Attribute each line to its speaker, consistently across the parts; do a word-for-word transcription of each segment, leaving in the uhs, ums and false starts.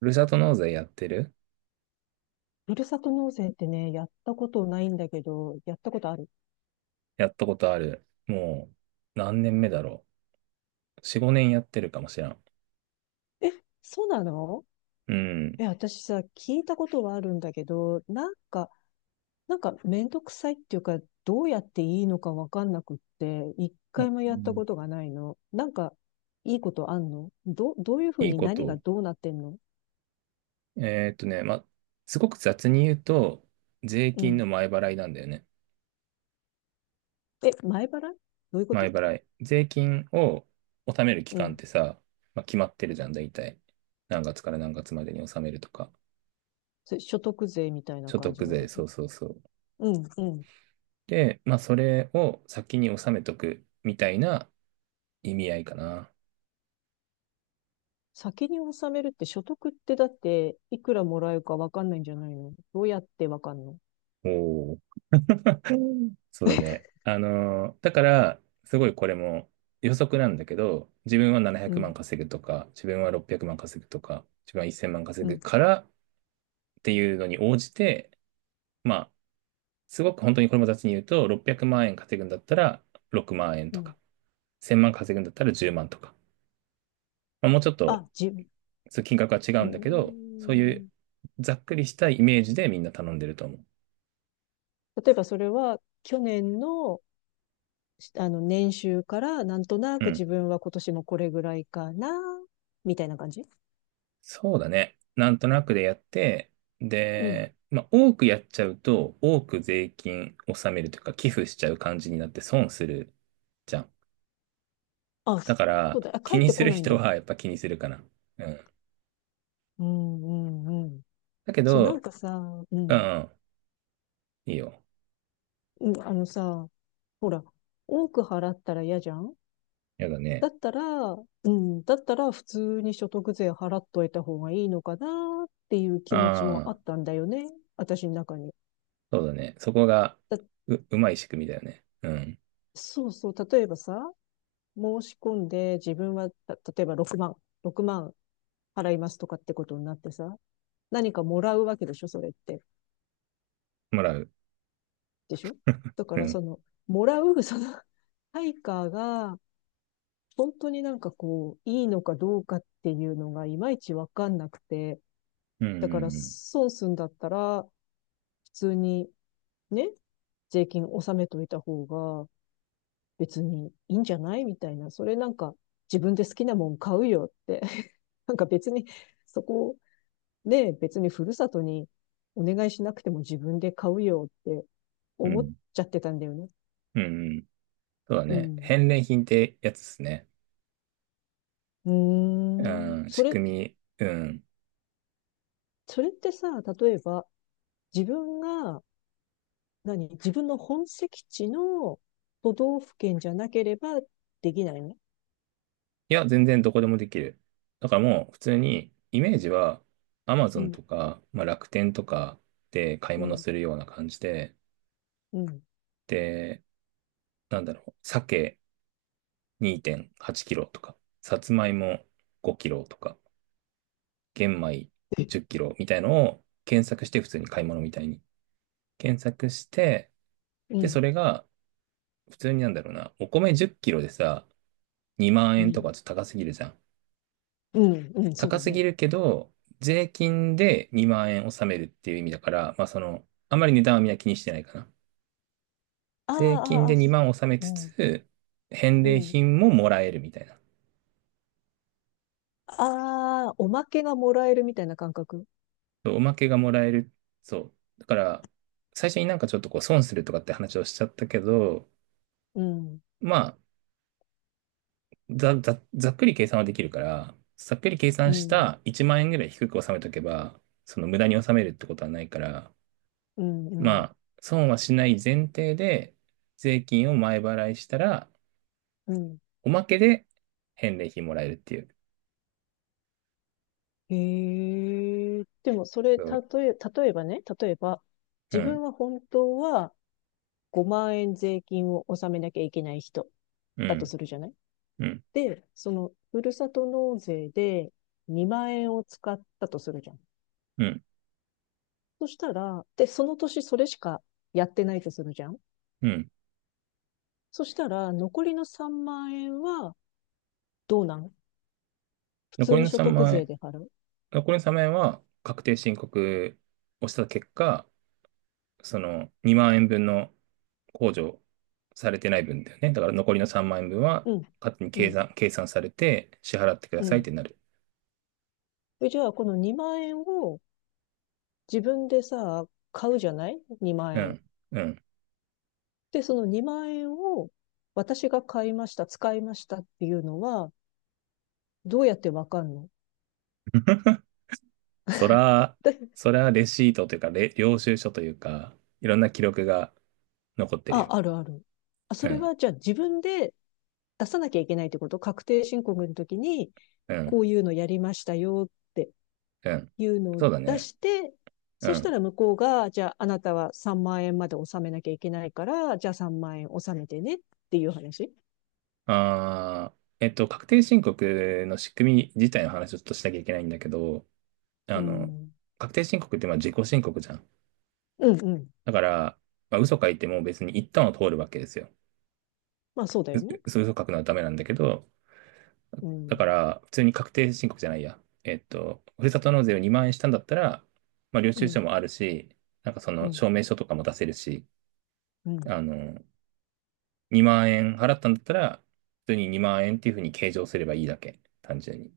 Speaker 1: ふるさと納税やってる。
Speaker 2: ふるさと納税ってね、やったことないんだけど、やったことある？
Speaker 1: やったことある。もう、何年目だろう。よん、ごねんやってるかもしらん。
Speaker 2: え、そうなの？
Speaker 1: うん。
Speaker 2: え、私さ、聞いたことはあるんだけど、なんか、なんかめんどくさいっていうか、どうやっていいのかわかんなくって、一
Speaker 1: あ
Speaker 2: 回も
Speaker 1: う
Speaker 2: やった
Speaker 1: ん。
Speaker 2: ことがないの。なんか、いいことあんの？ど、どういうふう
Speaker 1: いい
Speaker 2: に
Speaker 1: こ
Speaker 2: 何が
Speaker 1: と。
Speaker 2: どうなってんの？
Speaker 1: えーっとね、ま、すごく雑に言うと、税
Speaker 2: う
Speaker 1: 金
Speaker 2: ん。
Speaker 1: の前払いなんだよね。
Speaker 2: え、前払い？どういうこと？
Speaker 1: 前払い。税金を納める期
Speaker 2: う
Speaker 1: 間っ
Speaker 2: ん。
Speaker 1: てさ、まあ、決まってるじゃん、大体。何月から何月までに納めるとか。
Speaker 2: それ所得税みたいな
Speaker 1: 所得
Speaker 2: 感じの
Speaker 1: 税、
Speaker 2: こと？
Speaker 1: そうそうそう。
Speaker 2: うん、うん。
Speaker 1: で、まあ、それを先に納めとくみたいな意味合いかな。
Speaker 2: 先に納めるって、所得ってだっていくらもらえるかわかんないんじゃないの？どうやってわかんの？
Speaker 1: お そうだね。あのー、だから、すごいこれも予測なんだけど、自分は700
Speaker 2: う
Speaker 1: 万
Speaker 2: ん、
Speaker 1: 稼ぐとか、自分はろっぴゃくまん稼ぐとか、自分はいっせんまん稼
Speaker 2: う
Speaker 1: ぐ
Speaker 2: ん、
Speaker 1: からっていうのに応じて、まあ、すごく本当にこれも雑に言うと、ろっぴゃくまん円稼ぐんだったらろくまん円
Speaker 2: う
Speaker 1: とか、
Speaker 2: ん。
Speaker 1: いっせんまん稼ぐんだったらじゅうまんとか、まあ、もうちょっと
Speaker 2: あ、自分、
Speaker 1: そう金額は違
Speaker 2: う
Speaker 1: う
Speaker 2: ー
Speaker 1: んだけど、そういう
Speaker 2: ん。
Speaker 1: ざっくりしたイメージでみんな頼んでると思う。
Speaker 2: 例えばそれは去年の、あの年収からなんとな
Speaker 1: う
Speaker 2: く自
Speaker 1: ん。
Speaker 2: 分は今年もこれぐらいかな、みたいな感じ？
Speaker 1: そうだね。なんとなくでやって、
Speaker 2: うん。
Speaker 1: で、まあ、多くやっちゃうと、多く税金納めるというか、寄付しちゃう感じになって損するじゃん。
Speaker 2: あ、
Speaker 1: だか
Speaker 2: そ
Speaker 1: ら、
Speaker 2: うだ。あ、
Speaker 1: 気
Speaker 2: 帰っ
Speaker 1: に
Speaker 2: て
Speaker 1: す
Speaker 2: こ
Speaker 1: る
Speaker 2: ないん
Speaker 1: 人
Speaker 2: だ。
Speaker 1: はやっぱ気にするかな。うん。
Speaker 2: うん、うん、うん。
Speaker 1: だけ
Speaker 2: そう、なん
Speaker 1: ど、
Speaker 2: かさ、う
Speaker 1: う
Speaker 2: ん、
Speaker 1: ん、いいよ。
Speaker 2: うん、あのさ、ほら、多く払ったら嫌じゃん。
Speaker 1: やだ
Speaker 2: だ
Speaker 1: ね。
Speaker 2: ったら、うん、だったら普通に所得税払っといた方がいいのかなっていう気持ちもあ
Speaker 1: ああ、
Speaker 2: ったんだよね。私の中に。
Speaker 1: そうだね。そこが、
Speaker 2: だ、
Speaker 1: う、うまい仕組みだよね。うん。
Speaker 2: そうそう、例えばさ、申し込んで自分は、た例えばろくまん、ろくまん払いますとかってことになってさ、何かもらうわけでしょ、それって。
Speaker 1: もらう。
Speaker 2: でしょ？だか
Speaker 1: う
Speaker 2: ら
Speaker 1: ん。
Speaker 2: その、もらう、その、対価が、本当になんかこう、いいのかどうかっていうのがいまいちわかんなくて、
Speaker 1: うん、
Speaker 2: だから
Speaker 1: うん、
Speaker 2: 損すんだったら、普通にね、税金納めといた方が別にいいんじゃないみたいな、それなんか自分で好きなもん買うよって、なんか別にそこね、別にふるさとにお願いしなくても自分で買うよって
Speaker 1: うん。う
Speaker 2: 思っ
Speaker 1: ん、
Speaker 2: ちゃってたんだよね。
Speaker 1: うん。うん、そうだ
Speaker 2: う
Speaker 1: ね。
Speaker 2: ん。
Speaker 1: 返礼品ってやつですね。
Speaker 2: うー
Speaker 1: う
Speaker 2: ん。
Speaker 1: ん、
Speaker 2: そ
Speaker 1: 仕
Speaker 2: れ、
Speaker 1: 組み。うん。
Speaker 2: それってさ、例えば自分が、何自分の本籍地の都道府県じゃなければできないの？
Speaker 1: いや、全然どこでもできる。だからもう普通にイメージは
Speaker 2: う
Speaker 1: Amazon
Speaker 2: ん、
Speaker 1: とか、まあ、楽天とかで買い
Speaker 2: う
Speaker 1: 物
Speaker 2: ん、
Speaker 1: するような感じで、
Speaker 2: うん。
Speaker 1: で、なんだろう、鮭にてんはちキロとか、さつまいもごキロとか、玄米じゅっキロみたいのを検索して普通に買い物みたいに検索して、
Speaker 2: う
Speaker 1: で、
Speaker 2: ん、
Speaker 1: それが普通になんだろうな、お米じゅっキロでさ、にまん
Speaker 2: う
Speaker 1: 円と
Speaker 2: ん、
Speaker 1: かちょっと高すぎるじゃん。
Speaker 2: うん、うん、そう
Speaker 1: 高
Speaker 2: だ
Speaker 1: す
Speaker 2: ね。
Speaker 1: ぎるけど、税金でにまん円納めるっていう意味だから、まあその、あまり値段はみんな気にしてないかな。
Speaker 2: あ
Speaker 1: 税金
Speaker 2: あ、あ
Speaker 1: で
Speaker 2: あ、
Speaker 1: にまん納め
Speaker 2: う
Speaker 1: つ
Speaker 2: ん、
Speaker 1: つ、返
Speaker 2: う
Speaker 1: 礼
Speaker 2: ん。
Speaker 1: 品ももらえるみたいな。
Speaker 2: ああ、おまけがもらえるみたいな感覚。
Speaker 1: そう、おまけがもらえる。そう。だから、最初になんかちょっとこう損するとかって話をしちゃったけど、
Speaker 2: うん、
Speaker 1: まあ、ざ、ざ、ざっくり計算はできるから、ざっくり計
Speaker 2: う
Speaker 1: 算し
Speaker 2: ん、
Speaker 1: たいちまん円ぐらい低く納めとけば、その無駄に納めるってことはないから、
Speaker 2: うん、う
Speaker 1: ま
Speaker 2: ん、
Speaker 1: あ、損はしない前提で、税金を前払いしたら、
Speaker 2: うん。
Speaker 1: おまけで返礼品もらえるっていう。
Speaker 2: へえ。でも、それ、
Speaker 1: そ
Speaker 2: 例
Speaker 1: う。
Speaker 2: え、例えばね、例えば、
Speaker 1: う
Speaker 2: 自
Speaker 1: ん、
Speaker 2: 分は本当はごまん円税金を納めなきゃいけない人
Speaker 1: う
Speaker 2: だと
Speaker 1: ん、
Speaker 2: するじゃない？
Speaker 1: うん、
Speaker 2: で、その、ふるさと納税でにまん円を使ったとするじゃん。
Speaker 1: うん、
Speaker 2: そしたら、で、その年それしかやってないとするじゃん。
Speaker 1: うん。
Speaker 2: そしたら、残りのさんまん円は、どうなん？普
Speaker 1: 残
Speaker 2: 通
Speaker 1: り
Speaker 2: に
Speaker 1: の
Speaker 2: 所
Speaker 1: 3
Speaker 2: 得
Speaker 1: 万
Speaker 2: 税
Speaker 1: 円、
Speaker 2: で払う？
Speaker 1: 残りのさんまん円は確定申告をした結果、そのにまん円分の控除されてない分だよね。だから残りのさんまん円分は
Speaker 2: うん、
Speaker 1: 勝手に
Speaker 2: う
Speaker 1: 計
Speaker 2: ん、
Speaker 1: 算、計算されて支払ってくだ
Speaker 2: う
Speaker 1: さいっ
Speaker 2: ん。
Speaker 1: てなる。
Speaker 2: でじゃあ、このにまん円を自分でさ、買うじゃない ?に 万
Speaker 1: う
Speaker 2: 円。
Speaker 1: ん、うん。
Speaker 2: で、そのにまん円を私が買いました、使いましたっていうのは、どうやってわかんの？
Speaker 1: そら、
Speaker 2: で、
Speaker 1: そらレシートというか、れ領収書というか、いろんな記録が残ってる
Speaker 2: あ、
Speaker 1: よ。
Speaker 2: あるある。あ、そ
Speaker 1: う
Speaker 2: れ
Speaker 1: ん、
Speaker 2: はじゃあ自分で出さなきゃいけないってこと？確定申告の時に、
Speaker 1: う
Speaker 2: こ
Speaker 1: ん、
Speaker 2: ういうのやりましたよって、
Speaker 1: うん。
Speaker 2: いうのを
Speaker 1: そうだ
Speaker 2: 出
Speaker 1: ね。
Speaker 2: して、
Speaker 1: う
Speaker 2: そした
Speaker 1: ん。
Speaker 2: ら向こうが、じゃああなたはさんまん円まで納めなきゃいけないから、じゃあさんまん円納めてねっていう話。
Speaker 1: あー、えっと、確定申告の仕組み自体の話をちょっとしなきゃいけないんだけど、あ
Speaker 2: う
Speaker 1: の、
Speaker 2: ん。
Speaker 1: 確定申告ってまあ自己申告じゃん。
Speaker 2: うんうん。
Speaker 1: だから、まあ、嘘書いても別に一旦は通るわけですよ。
Speaker 2: まあそうだよ
Speaker 1: う
Speaker 2: ね。
Speaker 1: 嘘書くのはダメなんだけど、
Speaker 2: う
Speaker 1: だか
Speaker 2: ん。
Speaker 1: ら、普通に確定申告じゃないや。えっと、ふるさと納税をにまん円したんだったら、まあ、領
Speaker 2: う
Speaker 1: 収書
Speaker 2: ん。
Speaker 1: もあるし、なんかそ
Speaker 2: う
Speaker 1: の
Speaker 2: ん。
Speaker 1: 証明書とかも出せるし、
Speaker 2: うん。
Speaker 1: あの、にまん円払ったんだったら、普通ににまん円っていうふうに計上すればいいだけ。単純に。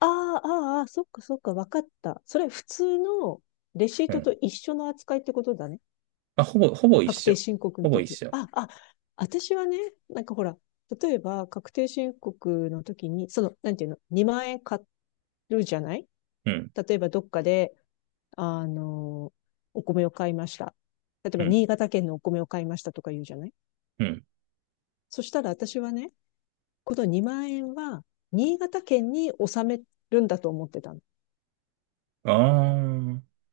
Speaker 2: ああ、あーあー、そっかそっか、わかった。それ普通のレシー
Speaker 1: う
Speaker 2: トと
Speaker 1: ん。
Speaker 2: 一緒の扱いってことだね。
Speaker 1: まあ、ほぼ、ほぼ一
Speaker 2: 確定
Speaker 1: 緒。
Speaker 2: 申告の
Speaker 1: ほぼ一
Speaker 2: 時。
Speaker 1: 緒。
Speaker 2: あ、あ、私はね、なんかほら、例えば確定申告の時に、その、なんていうの、にまん円買るじゃない？
Speaker 1: うん、
Speaker 2: 例えばどっかで、あの、お米を買いました。例え
Speaker 1: う
Speaker 2: ば
Speaker 1: ん、
Speaker 2: 新潟県のお米を買いましたとか言うじゃない？
Speaker 1: うん。
Speaker 2: そしたら私はね、このにまん円は新潟県に納めるんだと思ってたの。
Speaker 1: ああ、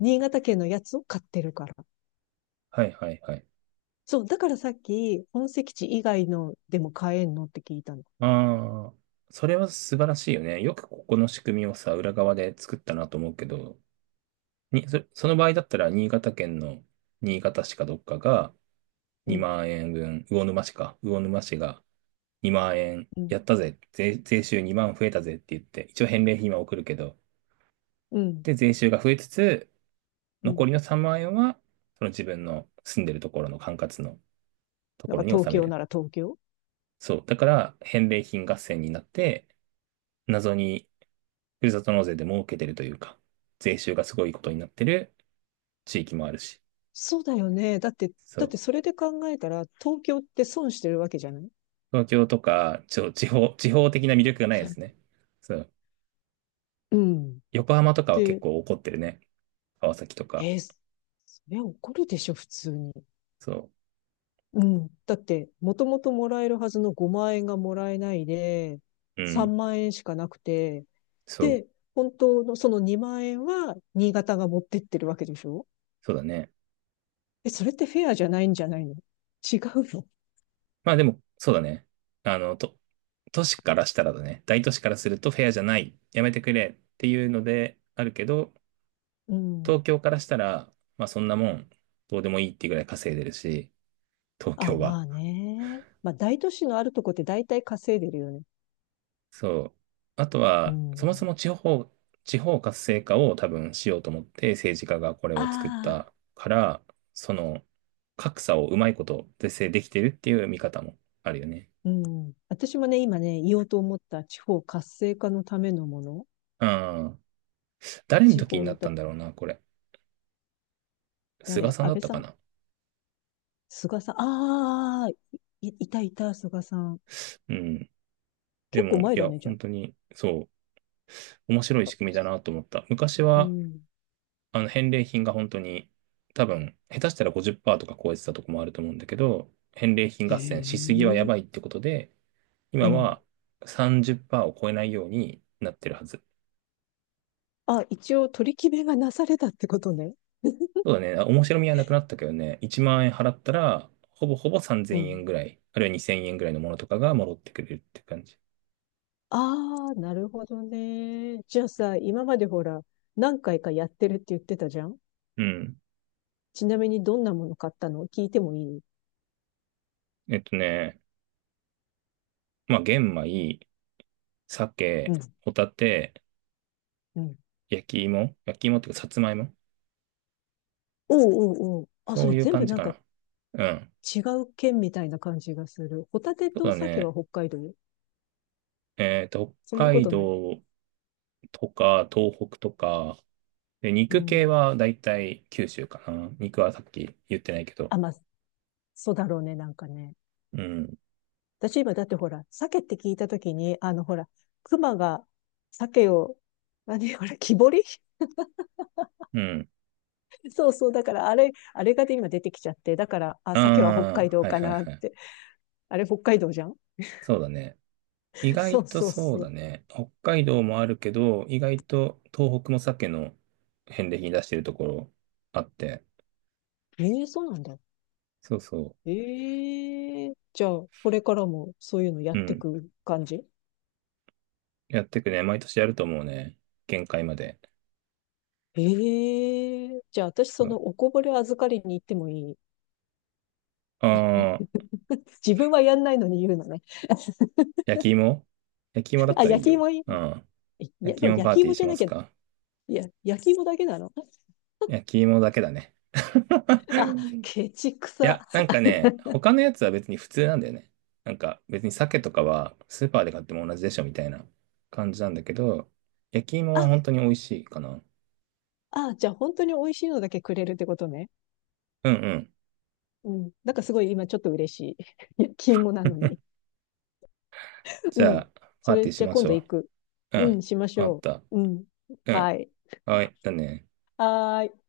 Speaker 2: 新潟県のやつを買ってるから。
Speaker 1: はいはいはい。
Speaker 2: そう、だからさっき本籍地以外のでも買えんのって聞いたの。
Speaker 1: ああ、それは素晴らしいよね。よくここの仕組みをさ、裏側で作ったなと思うけど、に、そ、その場合だったら、新潟県の新潟市かどっかが
Speaker 2: うん、
Speaker 1: にまん円分、魚沼市か、魚沼市がにまん円
Speaker 2: うん、
Speaker 1: やったぜ、税、税収にまん増えたぜって言って、一応返礼品は送るけど、
Speaker 2: うん。
Speaker 1: で、税収が増えつつ、
Speaker 2: う
Speaker 1: 残
Speaker 2: ん。
Speaker 1: りのさんまん円は、その自分の住んでるところの管轄のと
Speaker 2: なん
Speaker 1: こ
Speaker 2: か
Speaker 1: ろに
Speaker 2: 東
Speaker 1: 納め
Speaker 2: 京
Speaker 1: る。
Speaker 2: なら東京。
Speaker 1: そう。だから、返礼品合戦になって、謎にふるさと納税で儲けてるというか、税収がすごいことになってる地域もあるし。
Speaker 2: そうだよね。だって、
Speaker 1: そ
Speaker 2: だっ
Speaker 1: う。
Speaker 2: てそれで考えたら、東京って損してるわけじゃない？
Speaker 1: 東京とか、ちょ、地方、地方的な魅力がないですね。そう。
Speaker 2: うん。
Speaker 1: 横浜とかは結
Speaker 2: で、
Speaker 1: 構怒ってるね。川崎とか。
Speaker 2: えーそれ怒るでしょ、普通に。
Speaker 1: そ
Speaker 2: うん。だって、もともともらえるはずのごまん円がもらえないで、
Speaker 1: う。うん。
Speaker 2: さんまん円しかなくて、
Speaker 1: そう。
Speaker 2: で、本当のそのにまん円は新潟が持ってってるわけでしょ？
Speaker 1: そうだね。
Speaker 2: え、それってフェアじゃないんじゃないの？違うの？
Speaker 1: まあでも、そうだね。あの、と、都市からしたらだね。大都市からするとフェアじゃない。やめてくれっていうのであるけど、
Speaker 2: うん。
Speaker 1: 東京からしたら、まあそんなもん、どうでもいいっていうぐらい稼いでるし、東
Speaker 2: あ、
Speaker 1: 京は。
Speaker 2: まあね。まあ大都市のあるとこって大体稼いでるよね。
Speaker 1: そう。あと
Speaker 2: う
Speaker 1: は、そもそ
Speaker 2: ん。
Speaker 1: も地方、地方活性化を多分しようと思って政治家がこれを作っ
Speaker 2: ああ、
Speaker 1: たから、その格差をうまいこと是正できてるっていう見方もあるよね。
Speaker 2: うん。私もね、今ね、言おうと思った地方活性化のためのもの。
Speaker 1: うん。誰の
Speaker 2: 地
Speaker 1: 時にな
Speaker 2: 方
Speaker 1: った
Speaker 2: だ、
Speaker 1: んだろうな、これ。菅
Speaker 2: 誰？
Speaker 1: さん
Speaker 2: 安
Speaker 1: だっ
Speaker 2: 倍
Speaker 1: た
Speaker 2: さ
Speaker 1: か
Speaker 2: ん？
Speaker 1: な。
Speaker 2: 菅さん？ああー、い、いたいた、菅さん。
Speaker 1: うん。で
Speaker 2: 結構
Speaker 1: も、い
Speaker 2: 前だ
Speaker 1: や、
Speaker 2: ね、じゃ
Speaker 1: 本当に、そう、面白い
Speaker 2: あ。
Speaker 1: 仕組みだなと思った。昔
Speaker 2: う
Speaker 1: は、
Speaker 2: ん。
Speaker 1: あの、返礼品が本当に、多分、下手したらごじゅっパーセントとか超えてたとこもあると思うんだけど、返礼品
Speaker 2: へ
Speaker 1: 合戦しすぎはや
Speaker 2: え。
Speaker 1: ばいってことで、
Speaker 2: う
Speaker 1: 今
Speaker 2: ん。
Speaker 1: はさんじゅっパーセントを超えないようになってるはず。
Speaker 2: あ、一応取り決めがなされたってことね。
Speaker 1: そうだね。あ面白みはなくなったけどね。いちまん円払ったら、ほぼほぼ
Speaker 2: う
Speaker 1: さんぜんえん
Speaker 2: ん。
Speaker 1: ぐらい、あるいはにせんえんぐらいのものとかが戻ってくれるって感じ。
Speaker 2: ああ、なるほどね。じゃあさ、今までほら、何回かやってるって言ってたじゃん。
Speaker 1: うん。
Speaker 2: ちなみにどんなもの買ったの？聞いてもいい？
Speaker 1: えっとね、まあ、玄米、
Speaker 2: う
Speaker 1: 鮭、
Speaker 2: ん、
Speaker 1: ホタテ、
Speaker 2: うん。
Speaker 1: 焼き芋、焼き芋っていうか、さつまいも。
Speaker 2: おうおうおう。あ、そ
Speaker 1: そ
Speaker 2: れ
Speaker 1: ういう
Speaker 2: 全
Speaker 1: 感
Speaker 2: 部
Speaker 1: じ
Speaker 2: なん
Speaker 1: か
Speaker 2: か
Speaker 1: な。うん。
Speaker 2: 違う県みたいな感じがする。ホタテ
Speaker 1: そう
Speaker 2: と
Speaker 1: だ
Speaker 2: 鮭は
Speaker 1: ね。
Speaker 2: 北海道？
Speaker 1: えっと、
Speaker 2: そん
Speaker 1: 北
Speaker 2: なこ
Speaker 1: 海
Speaker 2: とない。
Speaker 1: 道とか、東北とか、で、
Speaker 2: う
Speaker 1: 肉系
Speaker 2: ん。
Speaker 1: はだいたい九州かな。肉はさっき言ってないけど。
Speaker 2: あ、まあ、そうだろうね、なんかね。
Speaker 1: うん。
Speaker 2: 私今だってほら、鮭って聞いたときに、あのほら、熊が鮭を、何ほら、木彫り
Speaker 1: うん。
Speaker 2: そうそう。だから、あれ、あれがで今出てきちゃって。だから、あ、鮭は北
Speaker 1: あ
Speaker 2: 海
Speaker 1: あ、
Speaker 2: 道
Speaker 1: はい
Speaker 2: か
Speaker 1: はい
Speaker 2: なっ
Speaker 1: はい。
Speaker 2: て。あれ、北海道じゃん？
Speaker 1: そうだね。意
Speaker 2: そ
Speaker 1: 外
Speaker 2: う
Speaker 1: と
Speaker 2: そう
Speaker 1: そう
Speaker 2: そ
Speaker 1: だ
Speaker 2: う。
Speaker 1: ね。北海道もあるけど、意外と東北も鮭の返礼品出してるところあって。
Speaker 2: ええそうなんだ。
Speaker 1: そうそ
Speaker 2: ええじゃあ、これからもそういうのやっ
Speaker 1: う。う
Speaker 2: て
Speaker 1: ん。
Speaker 2: く感じ？
Speaker 1: やってくね。毎年やると思うね。限界まで。
Speaker 2: ええじゃあ私
Speaker 1: そ
Speaker 2: その
Speaker 1: う。
Speaker 2: おこぼれ預かりに行ってもいい？
Speaker 1: ああ、
Speaker 2: 自分はやんないのに言うのね。
Speaker 1: 焼き芋焼き芋だっ
Speaker 2: あ、
Speaker 1: たらい
Speaker 2: 焼
Speaker 1: い
Speaker 2: き
Speaker 1: よ。
Speaker 2: 芋いい？
Speaker 1: うん。
Speaker 2: えい
Speaker 1: 焼
Speaker 2: や
Speaker 1: き芋
Speaker 2: 焼
Speaker 1: パー
Speaker 2: き
Speaker 1: ティー
Speaker 2: 芋じ
Speaker 1: し
Speaker 2: ゃ
Speaker 1: ま
Speaker 2: なき
Speaker 1: す
Speaker 2: ゃ、
Speaker 1: か？
Speaker 2: いや、焼き芋だけなの？
Speaker 1: 焼き芋だけだね。
Speaker 2: あ、ケチく
Speaker 1: い
Speaker 2: さ。
Speaker 1: や、なんかね、他のやつは別に普通なんだよね。なんか別に鮭とかはスーパーで買っても同じでしょみたいな感じなんだけど、焼き芋は
Speaker 2: あ、
Speaker 1: 本当に美味しいかな。
Speaker 2: あ、じゃあ本当に美味しいのだけくれるってことね。
Speaker 1: うんうん。
Speaker 2: うん。なんかすごい今ちょっと嬉しい。焼き芋なのに。う
Speaker 1: じゃ
Speaker 2: ん。
Speaker 1: あ、パ
Speaker 2: そ
Speaker 1: ー
Speaker 2: れ
Speaker 1: ティーし
Speaker 2: じゃあ
Speaker 1: ま
Speaker 2: 今
Speaker 1: し
Speaker 2: 度
Speaker 1: ょ
Speaker 2: 行く。
Speaker 1: う。う
Speaker 2: うん、
Speaker 1: ん。
Speaker 2: しまし
Speaker 1: わかっ
Speaker 2: ょ
Speaker 1: た。
Speaker 2: う。うん。
Speaker 1: う
Speaker 2: は
Speaker 1: ん。
Speaker 2: い。
Speaker 1: はい。だね。
Speaker 2: はーい。